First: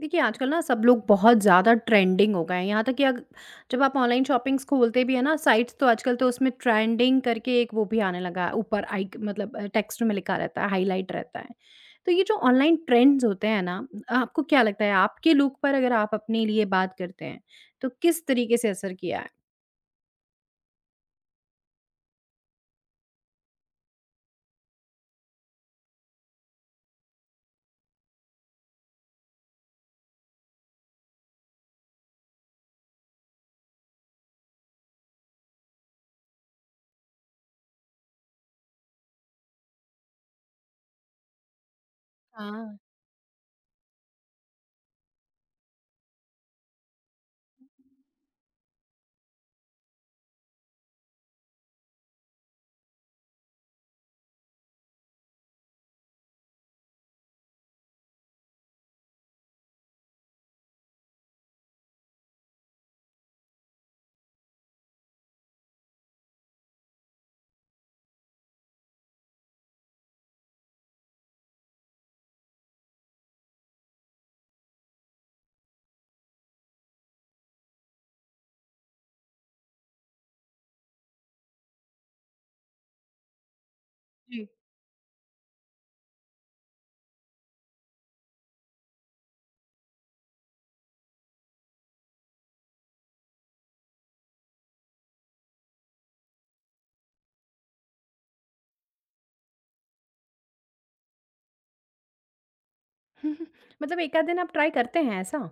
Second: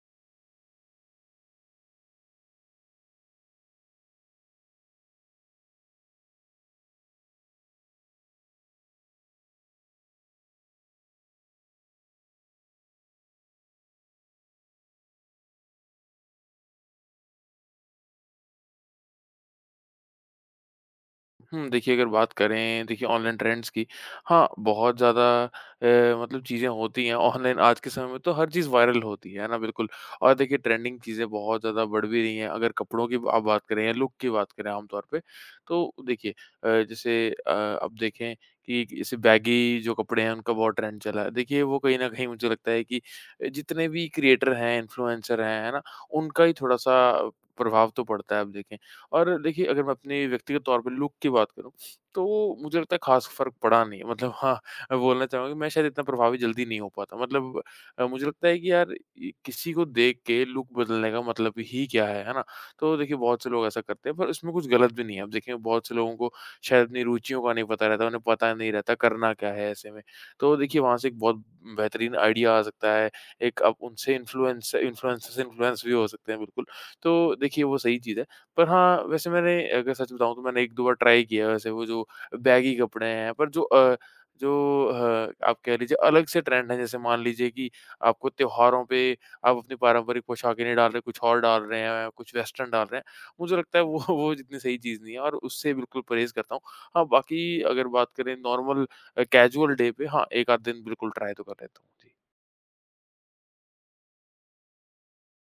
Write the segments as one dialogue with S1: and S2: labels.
S1: देखिए, आजकल ना सब लोग बहुत ज़्यादा ट्रेंडिंग हो गए हैं। यहाँ तक कि अग जब आप ऑनलाइन शॉपिंग्स खोलते भी हैं ना साइट्स तो आजकल तो उसमें ट्रेंडिंग करके एक वो भी आने लगा है। ऊपर आइक मतलब टेक्स्ट में लिखा रहता है, हाइलाइट रहता है। तो ये जो ऑनलाइन ट्रेंड्स होते हैं ना, आपको क्या लगता है आपके लुक पर अगर आप अपने लिए बात करते हैं, तो किस तरीके से असर किया है?
S2: हुँ, देखिए अगर बात करें देखिए ऑनलाइन ट्रेंड्स की, हाँ, बहुत ज़्यादा अ, मतलब चीज़ें होती हैं ऑनलाइन आज के समय में तो हर चीज़ वायरल होती है ना? बिल्कुल। और देखिए ट्रेंडिंग चीज़ें बहुत ज़्यादा बढ़ भी रही हैं। अगर कपड़ों की आप बात करें या लुक की बात करें आम तौर पे, तो देखिए अब देखें कि जैसे बैगी जो कपड़े हैं उनका बहुत ट्रेंड चला है। देखिए वो कहीं न कहीं मुझे लगता
S1: हाँ।
S2: है कि जितने भी क्रिएटर हैं, इन्फ्लुएंसर हैं, है ना? उनका ही थोड़ा-सा प्रभाव तो पड़ता है अब देखें। और देखिए अगर मैं अपने व्यक्तिगत तौर पे लुक की बात करूँ, तो मुझे लगता है ख़ास फ़र्क पड़ा नहीं है। मतलब हाँ, मैं बोलना चाहूँगा कि मैं शायद इतना प्रभावी जल्दी नहीं हो पाता। मतलब मुझे लगता है कि यार ये किसी को देख के लुक बदलने का मतलब ही क्या है ना? तो देखिए बहुत से लोग ऐसा करते हैं पर इसमें कुछ गलत भी नहीं है। अब देखिए बहुत से लोगों को शायद अपनी रुचियों का नहीं पता रहता, उन्हें पता नहीं रहता करना क्या है ऐसे में। तो देखिए वहाँ से एक बहुत बेहतरीन आइडिया आ सकता है। एक आप उनसे इन्फ्लुएंसर से इन्फ्लुएंस भी हो सकते हैं बिल्कुल। तो देखिए वो सही चीज़ है। पर हाँ, वैसे मैंने अगर सच बताऊँ तो मैंने 1-2 बार ट्राई किया वैसे वो जो बैगी कपड़े हैं, पर जो अ,
S1: जी।
S2: जो अ, आप कह लीजिए अलग से ट्रेंड है, जैसे मान लीजिए कि आपको त्योहारों पे आप अपनी पारंपरिक पोशाकें नहीं डाल रहे, कुछ और डाल रहे हैं, कुछ वेस्टर्न डाल रहे हैं। मुझे लगता है वो वो जितनी सही चीज़ नहीं है और उससे बिल्कुल परहेज़ करता हूँ। हाँ, बाकी अगर बात करें नॉर्मल कैजुअल डे पे हाँ, 1 आध दिन बिल्कुल ट्राई तो कर लेता हूँ। जी।
S1: मतलब एक आध दिन आप ट्राई करते हैं ऐसा?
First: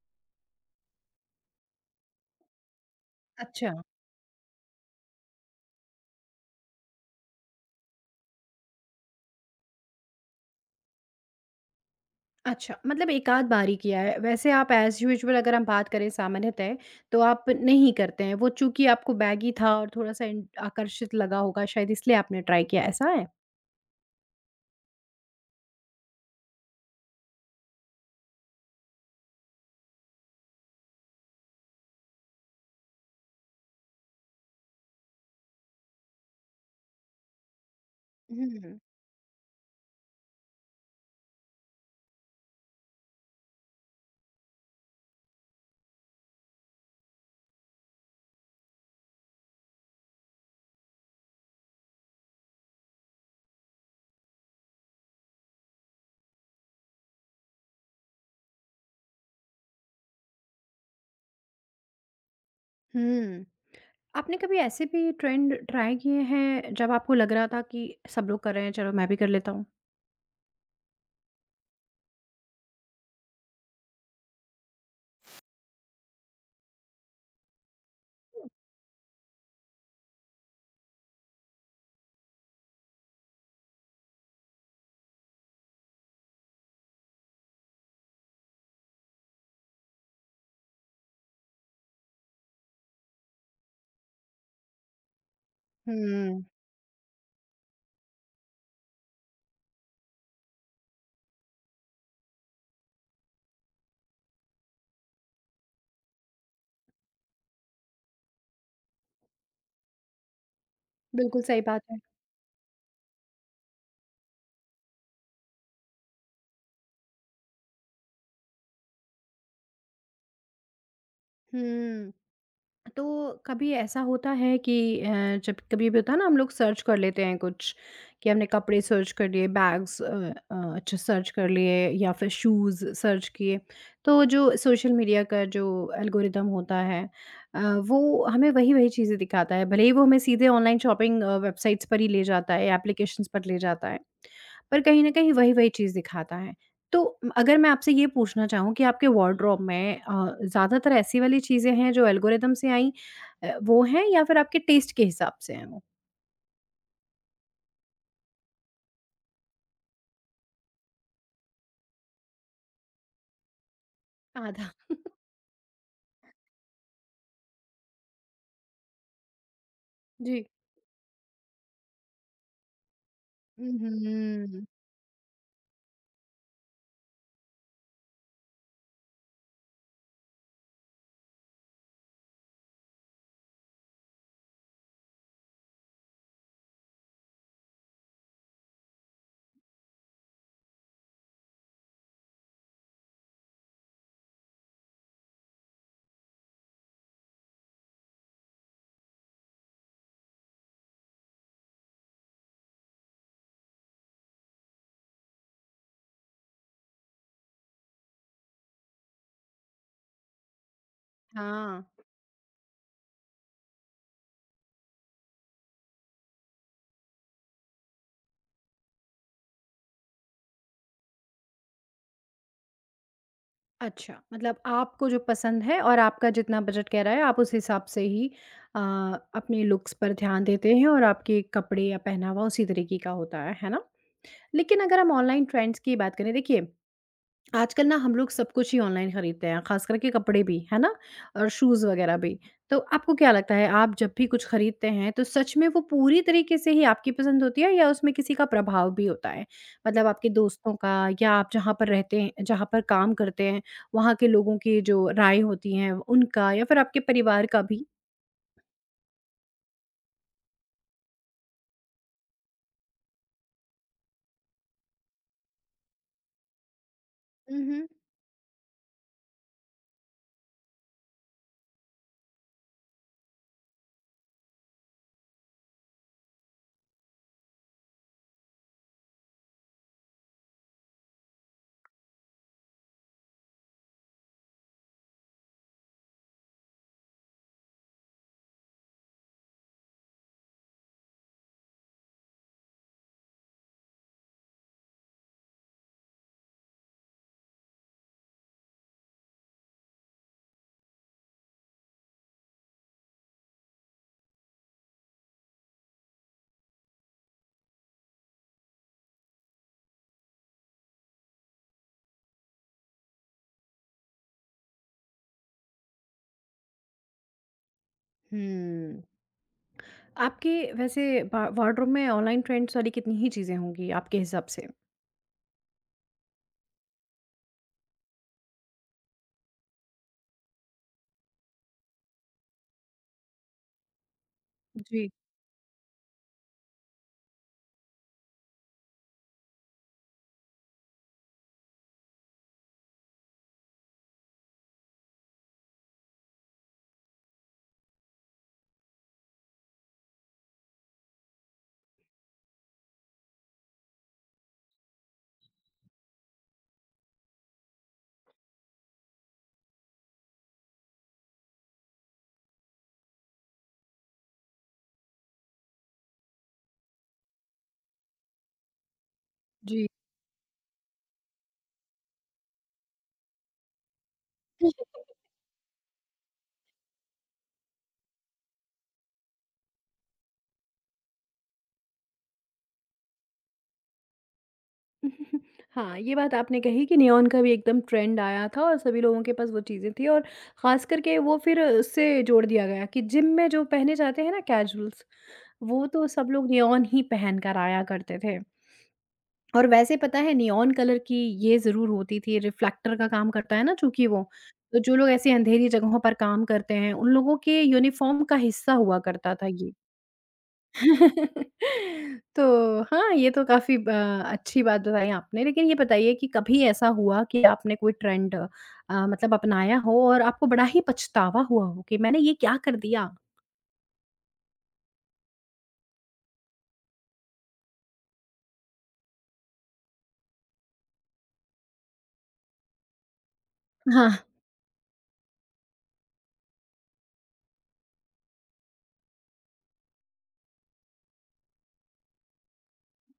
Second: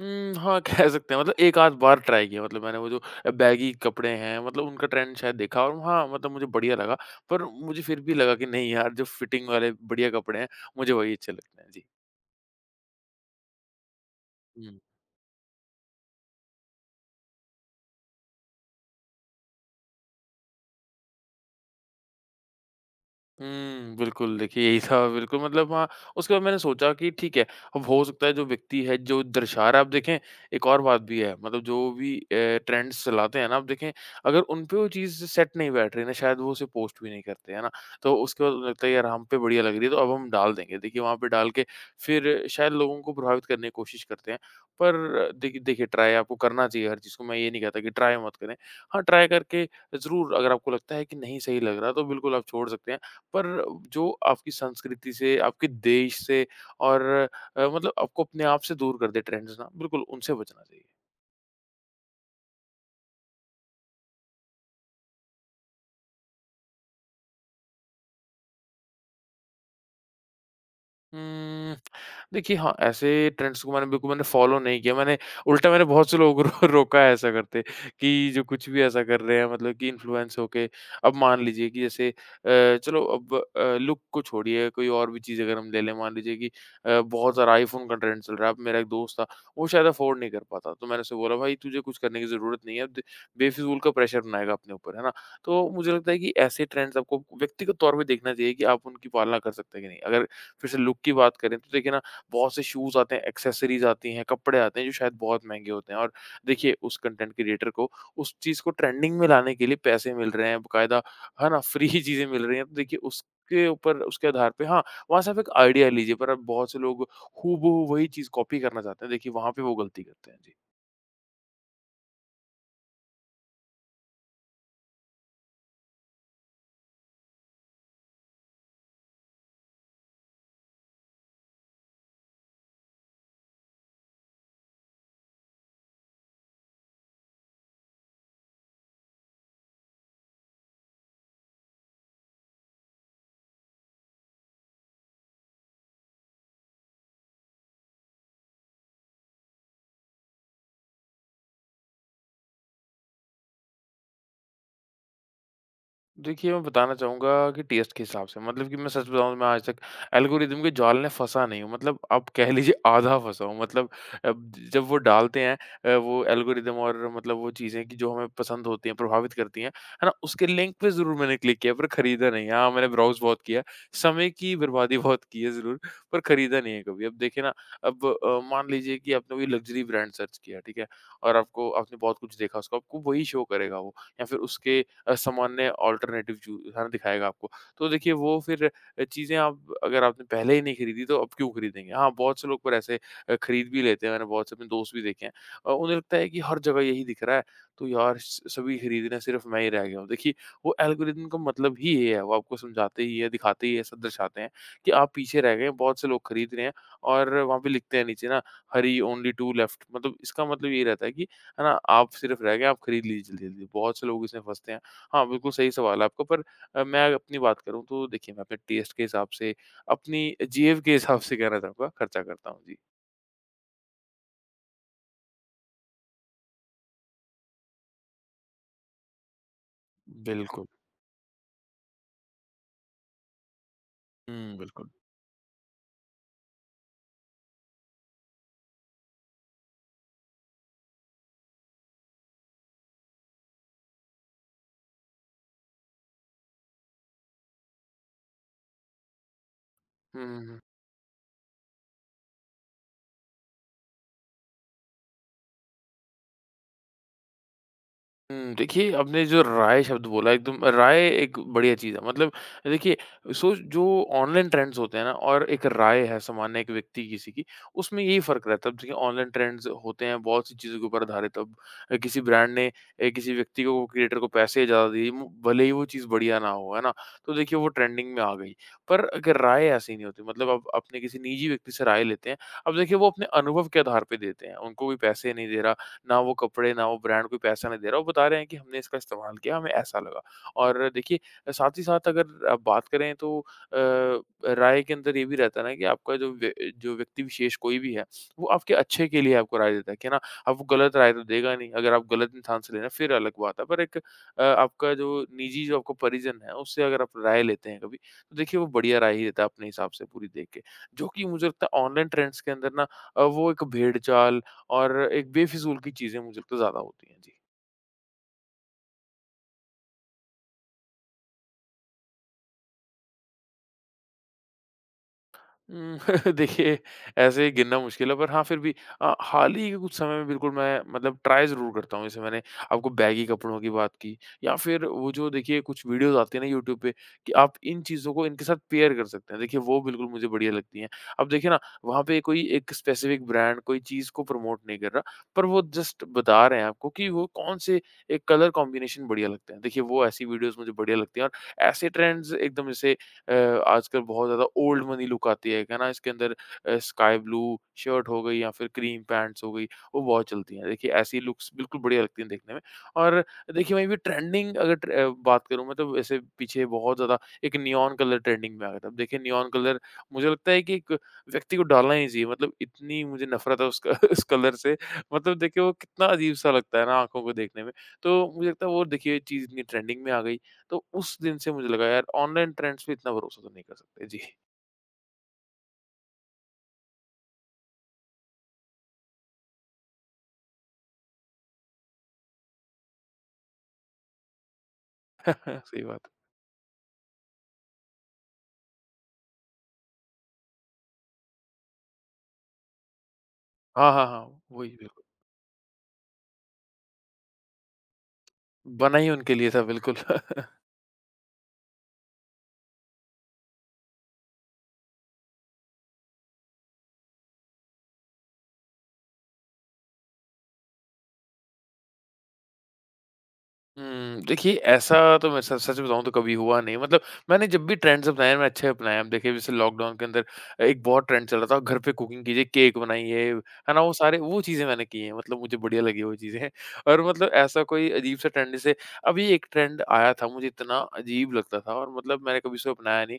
S2: हाँ, कह सकते हैं मतलब एक आध बार ट्राई किया मतलब मैंने वो जो
S1: अच्छा
S2: बैगी कपड़े हैं मतलब उनका ट्रेंड शायद देखा और हाँ, मतलब मुझे बढ़िया लगा। पर मुझे फिर भी लगा कि नहीं यार, जो फिटिंग वाले बढ़िया कपड़े हैं, मुझे वही अच्छे लगते हैं। जी।
S1: अच्छा, मतलब एकाध बार ही किया है। वैसे आप
S2: हुँ।
S1: एज़ यूजुअल अगर हम बात करें सामान्यतः, तो आप नहीं करते हैं। वो चूँकि आपको बैगी था और थोड़ा-सा इन आकर्षित लगा होगा शायद इसलिए आपने ट्राई किया, ऐसा है?
S2: हुँ, बिल्कुल, देखिए यही था बिल्कुल मतलब हाँ, उसके बाद मैंने सोचा कि ठीक है, अब हो सकता है जो व्यक्ति है जो दर्शा रहा है आप देखें एक और बात भी है मतलब जो भी ट्रेंड्स चलाते हैं ना आप देखें अगर उन पे वो चीज़ सेट नहीं बैठ रही ना शायद वो उसे पोस्ट भी नहीं करते, है ना? तो उसके बाद
S1: हुँ।
S2: लगता है यार हम पे बढ़िया लग रही है तो अब हम डाल देंगे, देखिए वहाँ पे डाल के फिर शायद लोगों को प्रभावित करने की कोशिश करते हैं। पर देखिए देखिए ट्राई आपको करना चाहिए हर चीज़ को, मैं ये नहीं कहता कि ट्राई मत करें। हाँ, ट्राई करके ज़रूर अगर आपको लगता है कि नहीं सही लग रहा तो बिल्कुल आप छोड़ सकते हैं। पर जो आपकी संस्कृति से, आपके देश से और मतलब आपको अपने आप से दूर कर दे ट्रेंड्स ना, बिल्कुल उनसे बचना चाहिए।
S1: हुँ। आपने कभी ऐसे भी ट्रेंड ट्राई किए हैं जब आपको लग रहा था कि सब लोग कर रहे हैं, चलो मैं भी कर लेता हूँ?
S2: उम, देखिए हाँ, ऐसे ट्रेंड्स को मैंने बिल्कुल मैंने फॉलो नहीं किया। मैंने उल्टा मैंने बहुत से लोगों को रोका है ऐसा करते कि जो कुछ भी ऐसा कर रहे हैं मतलब कि इन्फ्लुएंस होके अब मान लीजिए कि जैसे चलो अब लुक को छोड़िए कोई और भी चीज़ अगर हम ले लें मान लीजिए कि बहुत सारा आईफ़ोन का ट्रेंड चल रहा है। अब मेरा एक दोस्त था, वो शायद अफ़ोर्ड नहीं कर पाता। तो मैंने उसे बोला भाई तुझे कुछ करने की ज़रूरत नहीं है। अब बेफ़िज़ूल का प्रेशर बनाएगा अपने ऊपर, है ना? तो मुझे लगता है कि
S1: हुँ।
S2: ऐसे ट्रेंड्स आपको व्यक्तिगत तौर पे देखना चाहिए कि आप उनकी पालना कर सकते हैं कि नहीं। अगर फिर से लुक की बात करें तो देखिए ना बहुत से शूज़ आते हैं, एक्सेसरीज़ आती हैं, कपड़े आते हैं जो शायद बहुत महँगे होते हैं और देखिए उस कंटेंट क्रिएटर को उस चीज़ को ट्रेंडिंग में लाने के लिए पैसे मिल रहे हैं बकायदा,
S1: बिल्कुल
S2: है ना?
S1: सही बात
S2: फ्री
S1: है।
S2: चीज़ें मिल रही हैं तो देखिए उसके ऊपर उसके आधार पे हाँ, वहाँ से आप एक आइडिया लीजिए पर अब बहुत से लोग हूबहू वही चीज़ कॉपी करना चाहते हैं, देखिए वहाँ पे वो गलती करते हैं। जी।
S1: हुँ। तो कभी ऐसा होता है कि अ, जब कभी भी होता है ना हम लोग सर्च कर लेते हैं कुछ कि हमने कपड़े सर्च कर लिए बैग्स अच्छा सर्च कर लिए या फिर शूज़ सर्च किए तो जो सोशल मीडिया का जो एल्गोरिदम होता है अ, वो हमें वही वही चीज़ें दिखाता है भले ही वो हमें सीधे ऑनलाइन शॉपिंग वेबसाइट्स पर ही ले जाता है एप्लीकेशंस पर ले जाता है पर कहीं न कहीं वही-वही चीज़ दिखाता है। तो अगर मैं आपसे ये पूछना चाहूँ कि आपके वार्डरोब में ज़्यादातर ऐसी वाली चीज़ें हैं जो एल्गोरिदम से आई वो हैं या फिर आपके टेस्ट के हिसाब से हैं वो?
S2: देखिए, मैं बताना चाहूँगा कि टेस्ट के हिसाब से मतलब कि मैं सच बताऊँ मैं आज तक एल्गोरिदम के जाल में फँसा नहीं हूँ। मतलब आप कह लीजिए आधा फँसा हूँ मतलब अब
S1: आधा,
S2: जब वो डालते हैं वो एल्गोरिदम और मतलब वो चीज़ें कि जो हमें पसंद होती हैं, प्रभावित करती हैं, है ना?
S1: जी।
S2: उसके लिंक पे ज़रूर मैंने क्लिक किया पर खरीदा नहीं। हाँ, मैंने ब्राउज़ बहुत किया,
S1: हुँ,
S2: समय की
S1: हुँ।
S2: बर्बादी बहुत की है ज़रूर, पर खरीदा नहीं है कभी। अब देखिए ना अब मान लीजिए कि आपने कोई लग्ज़री ब्रांड सर्च किया, ठीक है? और आपको आपने बहुत कुछ देखा उसको, आपको वही शो करेगा वो या फिर उसके सामान्य अल्टरनेटिव चू है ना, दिखाएगा आपको। तो देखिए वो फिर चीज़ें आप अगर आपने पहले ही नहीं खरीदी तो अब क्यों खरीदेंगे? हाँ, बहुत से लोग पर ऐसे खरीद भी लेते हैं, मैंने बहुत से अपने दोस्त भी देखे हैं। उन्हें लगता है कि हर जगह यही दिख रहा है, तो यार स सभी खरीद रहे हैं, सिर्फ मैं ही रह गया हूँ। देखिए, वो एल्गोरिथम का मतलब ही ये है, वो आपको समझाते ही है, दिखाते ही ऐसा दर्शाते हैं कि आप पीछे रह गए हैं, बहुत से लोग खरीद रहे हैं और वहाँ पे लिखते हैं नीचे ना, "हरी ओनली 2 लेफ्ट" मतलब इसका मतलब ये रहता है कि है ना,
S1: हाँ,
S2: आप सिर्फ रह गए, आप खरीद लीजिए जल्दी-जल्दी। बहुत से लोग इसमें फँसते हैं। हाँ, बिल्कुल सही सवाल है आपका पर मैं अपनी बात करूँ तो देखिए मैं अपने टेस्ट के हिसाब से, अपनी जेब के हिसाब से कहना चाहूँगा खर्चा करता हूँ। जी।
S1: अच्छा मतलब आपको जो पसंद है और आपका जितना बजट कह रहा है आप उस हिसाब से ही अ, अपने लुक्स पर ध्यान
S2: बिल्कुल।
S1: देते हैं और आपके कपड़े या पहनावा उसी तरीके का होता है ना?
S2: हुँ,
S1: लेकिन
S2: बिल्कुल।
S1: अगर हम ऑनलाइन ट्रेंड्स की बात करें देखिए आजकल ना हम लोग सब कुछ ही ऑनलाइन खरीदते हैं, खास करके कपड़े भी, है ना? और शूज़ वगैरह भी। तो आपको क्या लगता है आप जब भी कुछ खरीदते हैं तो सच में वो पूरी तरीके से ही आपकी पसंद होती है या उसमें किसी का प्रभाव भी होता है? मतलब
S2: हुँ,
S1: आपके
S2: हुँ, हुँ।
S1: दोस्तों का या आप जहाँ पर रहते हैं जहाँ पर काम करते हैं, वहाँ के लोगों की जो राय होती हैं उनका या फिर आपके परिवार का भी?
S2: हुँ, देखिए आपने जो राय शब्द बोला एकदम राय एक बढ़िया चीज़ है। मतलब देखिए सो जो ऑनलाइन ट्रेंड्स होते हैं ना और एक राय है सामान्य एक व्यक्ति किसी की,
S1: उहुँ।
S2: उसमें यही फ़र्क रहता है। अब देखिए ऑनलाइन ट्रेंड्स होते हैं बहुत सी चीज़ों के ऊपर आधारित। अब किसी ब्रांड ने किसी व्यक्ति को क्रिएटर को पैसे ज़्यादा दिए मु भले ही वो चीज़ बढ़िया ना हो, है ना? तो देखिए वो ट्रेंडिंग में आ गई। पर अगर राय ऐसी नहीं होती मतलब आप अपने किसी निजी व्यक्ति से राय लेते हैं। अब देखिए वो अपने अनुभव के आधार पे देते हैं। उनको कोई पैसे नहीं दे रहा। ना वो कपड़े, ना वो ब्रांड कोई पैसा नहीं दे रहा, वो बता रहे हैं कि हमने इसका इस्तेमाल किया, हमें ऐसा लगा। और देखिए साथ ही साथ अगर आप बात करें तो राय के अंदर ये भी रहता है ना कि आपका जो व्यक्ति विशेष कोई भी है, वो आपके अच्छे के लिए आपको राय देता है, कि ना आपको गलत राय तो देगा नहीं, अगर आप गलत इंसान से ले रहे हैं फिर अलग बात है। पर एक आपका जो निजी जो आपका परिजन है, उससे अगर आप राय लेते हैं कभी, तो देखिए वो बढ़िया राय ही देता है अपने हिसाब से पूरी देख के। जो कि मुझे लगता है ऑनलाइन ट्रेंड्स के अंदर ना वो एक भेड़-चाल और एक बेफिज़ूल की चीज़ें मुझे लगता है ज़्यादा होती हैं। जी।
S1: हुँ। आपके वैसे वा वार्डरोब में ऑनलाइन ट्रेंड्स वाली कितनी ही चीज़ें होंगी आपके हिसाब से?
S2: उम, देखिए ऐसे ही गिनना मुश्किल है पर हाँ, फिर भी हाल ही के कुछ समय में बिल्कुल मैं मतलब ट्राई ज़रूर करता हूँ। जैसे मैंने आपको बैगी कपड़ों की बात की या फिर
S1: जी,
S2: वो जो देखिए कुछ वीडियोज़ आती हैं ना यूट्यूब पे कि आप इन चीज़ों को इनके साथ पेयर कर सकते हैं। देखिए वो बिल्कुल मुझे बढ़िया लगती हैं। अब देखिए ना वहाँ पे कोई एक स्पेसिफ़िक ब्रांड कोई चीज़ को प्रमोट नहीं कर रहा, पर वो जस्ट बता रहे हैं आपको कि वो कौन से एक कलर कॉम्बिनेशन बढ़िया लगते हैं। देखिए वो ऐसी वीडियोज़ मुझे बढ़िया लगती हैं और ऐसे ट्रेंड्स एकदम जैसे अ, आजकल बहुत ज़्यादा ओल्ड मनी लुक आती है ना? इसके अंदर स्काई ब्लू शर्ट हो गई या फिर क्रीम पैंट्स हो गई, वो बहुत चलती हैं। देखिए ऐसी लुक्स बिल्कुल बढ़िया लगती हैं देखने में। और देखिए वहीं पे ट्रेंडिंग अगर बात करूँ मैं तो वैसे पीछे बहुत ज़्यादा एक नियॉन कलर ट्रेंडिंग में आ गया था। अब देखिए नियॉन कलर
S1: जी।
S2: मुझे लगता है कि एक व्यक्ति को डालना ही नहीं चाहिए। मतलब इतनी मुझे नफ़रत है उसका उस कलर से। मतलब देखिए वो कितना अजीब-सा लगता है ना आँखों को देखने में। तो मुझे लगता है वो देखिए चीज़ इतनी ट्रेंडिंग में आ गई तो उस दिन से मुझे लगा यार ऑनलाइन ट्रेंड्स पे इतना भरोसा तो नहीं कर सकते। जी।
S1: हाँ, ये बात आपने कही कि नियॉन का भी एकदम ट्रेंड आया था और सभी लोगों के पास वो चीज़ें थी और ख़ास करके वो फिर उससे जोड़ दिया गया कि जिम में जो पहने जाते हैं ना कैजुअल्स,
S2: सही
S1: वो
S2: बात
S1: तो
S2: है।
S1: सब लोग नियॉन ही पहन कर आया करते थे। और वैसे पता है नियॉन कलर की ये ज़रूर होती थी रिफ्लेक्टर का काम करता है ना
S2: हाँ, हाँ,
S1: चूँकि वो,
S2: हाँ। वही
S1: तो जो
S2: बिल्कुल।
S1: लोग ऐसी अंधेरी जगहों पर काम करते हैं, उन लोगों के यूनिफ़ॉर्म का हिस्सा
S2: बना
S1: हुआ
S2: ही उनके
S1: करता था
S2: लिए था
S1: ये।
S2: बिल्कुल।
S1: तो हाँ, ये तो काफ़ी ब अच्छी बात बताई आपने। लेकिन ये बताइए कि कभी ऐसा हुआ कि आपने कोई ट्रेंड मतलब अपनाया हो और आपको बड़ा ही पछतावा हुआ हो कि मैंने ये क्या कर दिया?
S2: हुँ, देखिए ऐसा तो मैं स सच बताऊँ तो कभी हुआ नहीं। मतलब मैंने जब भी ट्रेंड्स अपनाए मैं अच्छे अपनाए हैं। अब देखिए जैसे लॉकडाउन के अंदर एक बहुत ट्रेंड चल रहा था घर पे कुकिंग कीजिए, केक बनाइए, है ना? वो
S1: हाँ।
S2: सारे वो चीज़ें मैंने की हैं। मतलब मुझे बढ़िया लगी वो चीज़ें। और मतलब ऐसा कोई अजीब सा ट्रेंड जैसे अभी एक ट्रेंड आया था मुझे इतना अजीब लगता था और मतलब मैंने कभी उसे अपनाया नहीं।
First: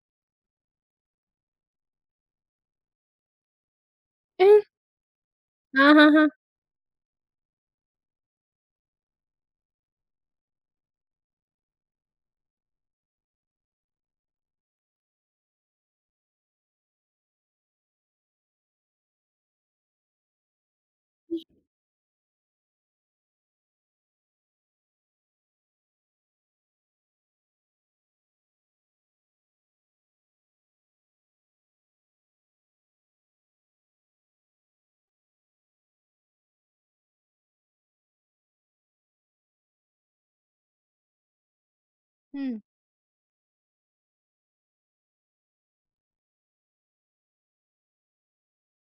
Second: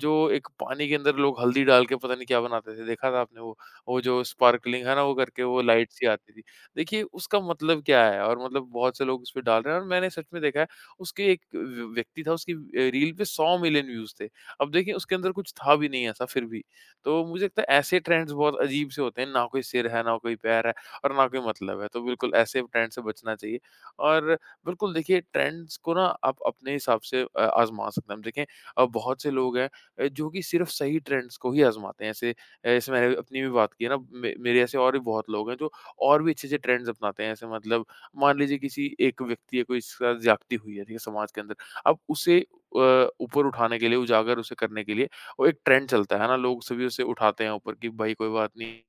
S2: जो एक पानी के अंदर लोग हल्दी डाल के पता नहीं क्या बनाते थे, देखा था आपने वो? वो जो
S1: हम्म,
S2: स्पार्कलिंग है ना, वो करके वो लाइट
S1: हाँ,
S2: सी
S1: हाँ, हाँ।
S2: आती थी। देखिए उसका मतलब क्या है? और मतलब बहुत से लोग उस पे डाल रहे हैं और मैंने सच में देखा है उसके एक व्यक्ति था। उसकी रील पे 100 मिलियन व्यूज़ थे। अब देखिए उसके अंदर कुछ था भी नहीं ऐसा फिर भी। तो मुझे लगता है ऐसे ट्रेंड्स बहुत अजीब से होते हैं, ना कोई सिर है, ना कोई पैर है और ना कोई मतलब है। तो बिल्कुल ऐसे ट्रेंड से बचना चाहिए। और बिल्कुल देखिए ट्रेंड्स को ना आप अपने हिसाब से आज़मा सकते हैं। अब देखें बहुत से लोग हैं जो कि सिर्फ सही ट्रेंड्स को ही आज़माते हैं। जैसे मैंने अपनी भी बात की है ना, मे मेरे ऐसे और भी बहुत लोग हैं जो और भी अच्छे-अच्छे ट्रेंड्स अपनाते हैं। ऐसे मतलब मान लीजिए किसी एक व्यक्ति है, कोई इसके साथ ज़्यादती हुई है, ठीक है, समाज के अंदर। अब उसे
S1: हुँ,
S2: ऊपर उठाने के लिए, उजागर उसे करने के लिए वो एक ट्रेंड चलता है ना, लोग सभी उसे उठाते हैं ऊपर कि भाई कोई बात नहीं,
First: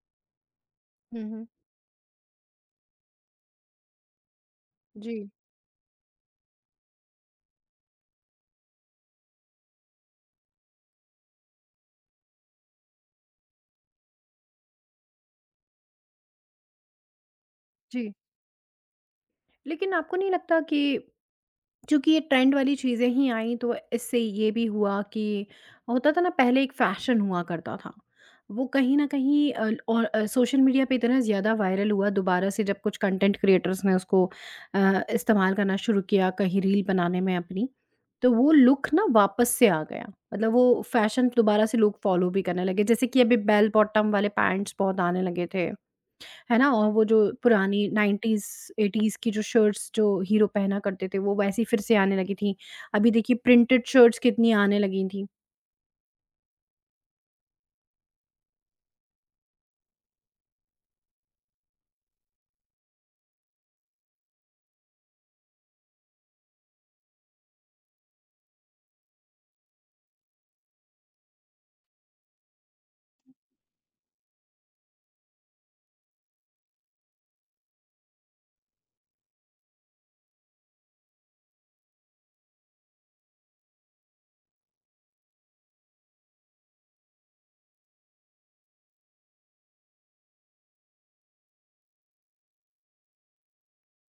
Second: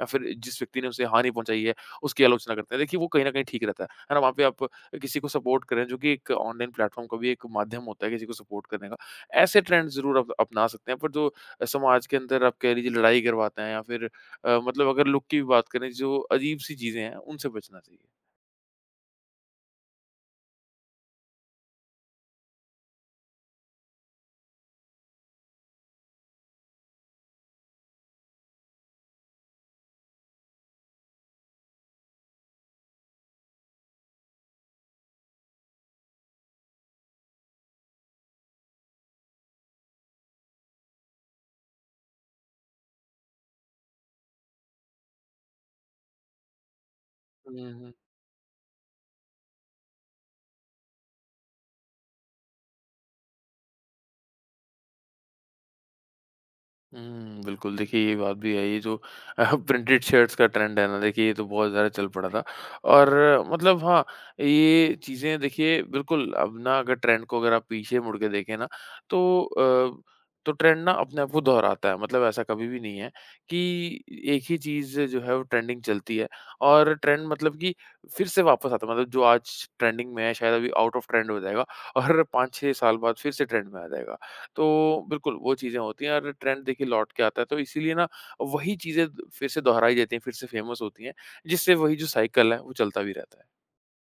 S2: या फिर जिस व्यक्ति ने उसे
S1: हुँ,
S2: हानि
S1: हुँ।
S2: पहुँचाई है, उसकी आलोचना करते हैं। देखिए, वो कहीं न कहीं ठीक रहता है। है ना? वहाँ पे आप किसी को
S1: जी,
S2: सपोर्ट करें, जो कि एक ऑनलाइन प्लेटफ़ॉर्म का भी एक माध्यम होता है किसी को सपोर्ट करने का। ऐसे ट्रेंड ज़रूर अप अपना सकते हैं, पर जो समाज के अंदर आप कह लीजिए लड़ाई करवाते हैं या फिर मतलब अगर लुक की भी बात करें, जो अजीब-सी चीज़ें हैं, उनसे बचना चाहिए।
S1: जी। लेकिन आपको नहीं लगता कि चूँकि ये ट्रेंड वाली चीज़ें ही आई तो इससे ये भी हुआ कि होता था ना पहले एक फ़ैशन हुआ करता था। वो कहीं न कहीं अल और सोशल मीडिया पे इतना ज़्यादा वायरल हुआ दोबारा से जब कुछ कंटेंट क्रिएटर्स ने उसको इस्तेमाल करना शुरू किया कहीं रील बनाने में अपनी, तो वो लुक ना वापस से आ गया। मतलब वो फ़ैशन दोबारा से लोग फ़ॉलो भी करने लगे। जैसे कि अभी बेल बॉटम वाले पैंट्स बहुत आने लगे थे। है ना? और वो जो पुरानी
S2: हम्म।
S1: 90s, 80s की जो शर्ट्स जो हीरो पहना करते थे, वो वैसी फिर से आने लगी थी। अभी देखिए प्रिंटेड शर्ट्स कितनी आने लगी थी।
S2: हुँ, बिल्कुल, देखिए ये बात भी है, ये जो प्रिंटेड शर्ट्स का ट्रेंड है ना, देखिए ये तो बहुत ज़्यादा चल पड़ा था। और मतलब हाँ, ये चीज़ें देखिए बिल्कुल अब ना अगर ट्रेंड को अगर आप पीछे मुड़ के देखें ना, तो अ, तो ट्रेंड ना अपने आप को दोहराता है। मतलब ऐसा कभी भी नहीं है कि एक ही चीज़ जो है वो ट्रेंडिंग चलती है और ट्रेंड मतलब कि फिर से वापस आता है। मतलब जो आज ट्रेंडिंग में है शायद अभी आउट ऑफ ट्रेंड हो जाएगा और 5-6 साल बाद फिर से ट्रेंड में आ जाएगा। तो बिल्कुल वो चीज़ें होती हैं और ट्रेंड देखिए लौट के आता है। तो इसीलिए ना वही चीज़ें द फिर से दोहराई जाती हैं, फिर से फ़ेमस होती हैं, जिससे वही जो साइकिल है वो चलता भी रहता है।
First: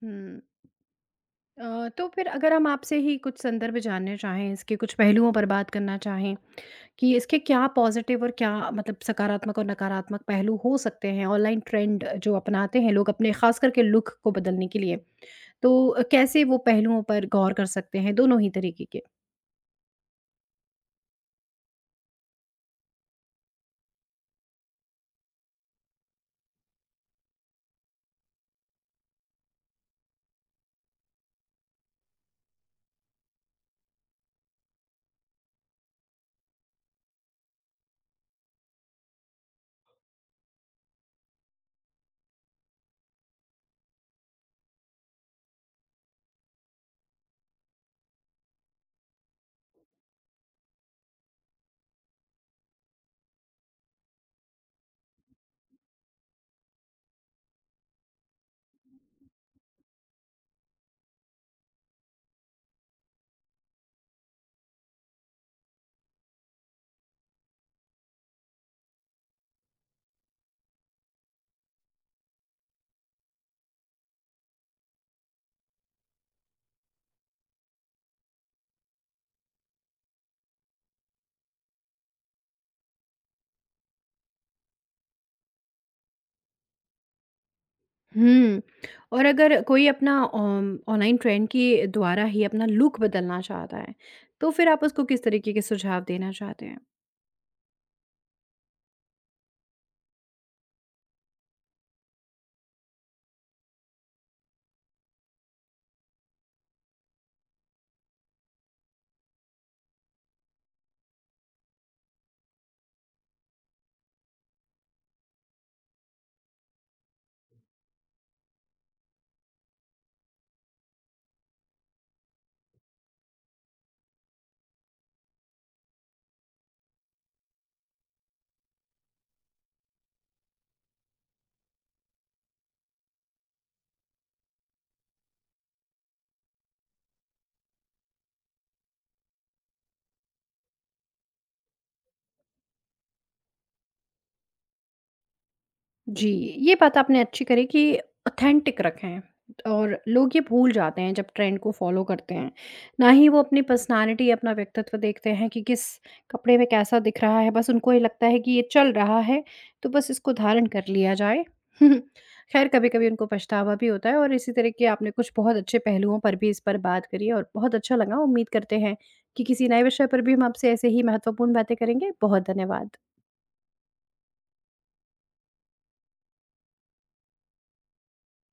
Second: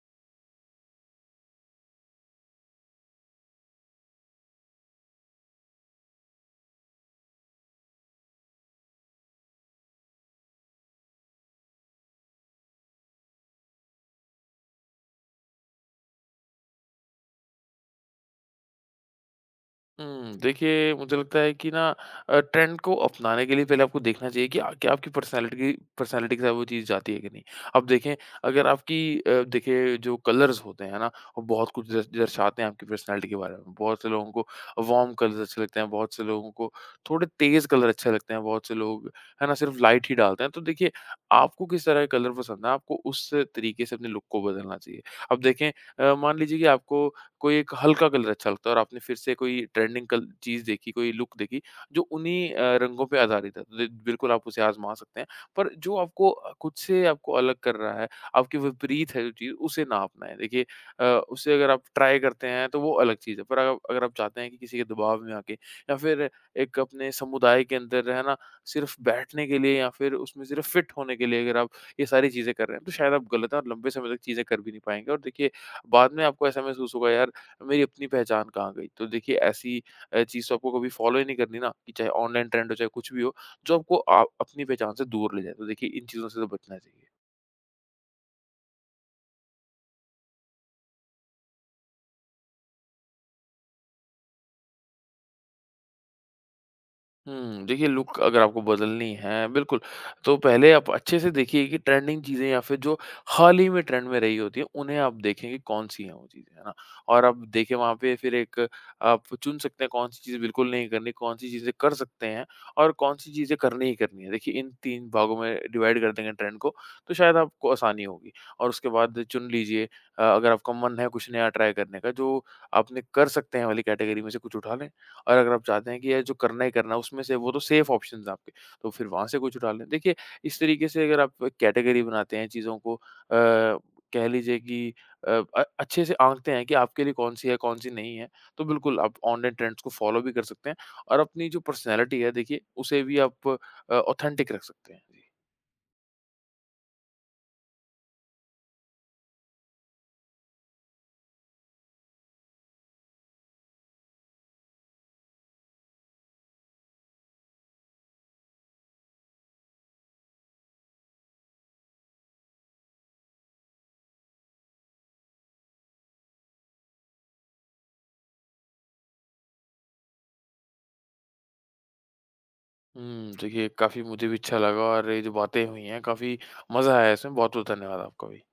S1: हुँ। तो फिर अगर हम आपसे ही कुछ संदर्भ जानने चाहें, इसके कुछ पहलुओं पर बात करना चाहें कि इसके क्या पॉज़िटिव और क्या मतलब सकारात्मक और नकारात्मक पहलू हो सकते हैं? ऑनलाइन ट्रेंड जो अपनाते हैं लोग अपने ख़ास करके लुक को बदलने के लिए, तो कैसे वो पहलुओं पर गौर कर सकते हैं दोनों ही तरीके के?
S2: हुँ, देखिए मुझे लगता है कि ना ट्रेंड को अपनाने के लिए पहले आपको देखना चाहिए कि आ क्या आपकी पर्सनैलिटी के साथ वो चीज़ जाती है कि नहीं। अब देखें अगर आपकी देखिए जो कलर्स होते हैं ना, वो बहुत कुछ दर दर्शाते हैं आपकी पर्सनैलिटी के बारे में। बहुत से लोगों को वार्म कलर्स अच्छे लगते हैं, बहुत से लोगों को थोड़े तेज़ कलर अच्छे लगते हैं, बहुत से लोग है ना सिर्फ़ लाइट ही डालते हैं। तो देखिए आपको किस तरह का कलर पसंद है, आपको उस तरीके से अपने लुक को बदलना चाहिए। अब देखें मान लीजिए कि आपको कोई एक हल्का कलर अच्छा लगता है और आपने फिर से कोई ट्रेंडिंग कल चीज़ देखी, कोई लुक देखी जो उन्हीं रंगों पे आधारित है। तो दे बिल्कुल आप उसे आज़मा सकते हैं। पर जो आपको खुद से आपको अलग कर रहा है, आपके विपरीत है जो चीज़ उसे ना अपनाएँ। देखिए उसे अगर आप ट्राई करते हैं तो वो अलग चीज़ है। पर अग अगर आप चाहते हैं कि किसी के दबाव में आके या फिर एक अपने समुदाय के अंदर है ना, सिर्फ़ बैठने के लिए या फिर उसमें सिर्फ़ फ़िट होने के लिए अगर आप ये सारी चीज़ें कर रहे हैं तो शायद आप गलत हैं और लंबे समय तक चीज़ें कर भी नहीं पाएँगे। और देखिए बाद में आपको ऐसा महसूस होगा यार मेरी अपनी पहचान कहाँ गई? तो देखिए ऐसी चीज़ तो आपको कभी फ़ॉलो ही नहीं करनी ना कि चाहे ऑनलाइन ट्रेंड हो, चाहे कुछ भी हो, जो आपको आ अपनी पहचान से दूर ले जाए। तो देखिए इन चीज़ों से तो बचना चाहिए।
S1: हुँ। और अगर कोई अपना ऑम ऑनलाइन ट्रेंड के द्वारा ही अपना लुक बदलना चाहता है, तो फिर आप उसको किस तरीके के सुझाव देना चाहते हैं?
S2: हुँ, देखिए लुक अगर आपको बदलनी है बिल्कुल, तो पहले आप अच्छे से देखिए कि ट्रेंडिंग चीज़ें या फिर जो हाल ही में ट्रेंड में रही होती हैं, उन्हें आप देखें कि कौन-सी हैं वो चीज़ें, है ना? और आप देखें वहाँ पे फिर एक आप चुन सकते हैं कौन-सी चीज़ें बिल्कुल नहीं करनी, कौन-सी चीज़ें कर सकते हैं और कौन-सी चीज़ें करनी ही करनी है। देखिए इन 3 भागों में डिवाइड कर देंगे ट्रेंड को, तो शायद आपको आसानी होगी और उसके बाद चुन लीजिए। अगर आपका मन है कुछ नया ट्राई करने का, जो आपने कर सकते हैं वाली कैटेगरी में से कुछ उठा लें। और अगर आप चाहते हैं कि ये जो करना ही करना है, उसमें से वो तो सेफ ऑप्शंस हैं आपके, तो फिर वहाँ से कुछ उठा लें। देखिए, इस तरीके से अगर आप कैटेगरी बनाते हैं चीज़ों को कह लीजिए कि अ, अच्छे से आँकते हैं कि आपके लिए कौन-सी है, कौन-सी नहीं है, तो बिल्कुल आप ऑनलाइन ट्रेंड्स को फ़ॉलो भी कर सकते हैं और अपनी जो पर्सनैलिटी है, देखिए, उसे भी आप ऑथेंटिक रख सकते हैं। जी।
S1: जी, ये बात आपने अच्छी करी कि ऑथेंटिक रखें और लोग ये भूल जाते हैं जब ट्रेंड को फॉलो करते हैं। ना ही वो अपनी पर्सनैलिटी, अपना व्यक्तित्व देखते हैं कि किस कपड़े में कैसा दिख रहा है, बस उनको ये लगता है कि ये चल रहा है, तो बस इसको धारण कर लिया जाए। खैर कभी-कभी उनको पछतावा भी होता है और इसी तरह के आपने कुछ बहुत अच्छे पहलुओं पर भी इस पर बात करी और बहुत अच्छा लगा। उम्मीद करते हैं कि किसी नए विषय पर भी हम आपसे ऐसे ही महत्वपूर्ण बातें करेंगे। बहुत धन्यवाद।
S2: हुँ, देखिए काफ़ी मुझे भी अच्छा लगा और ये जो बातें हुई हैं, काफ़ी मज़ा आया इसमें। बहुत-बहुत धन्यवाद आपका भी।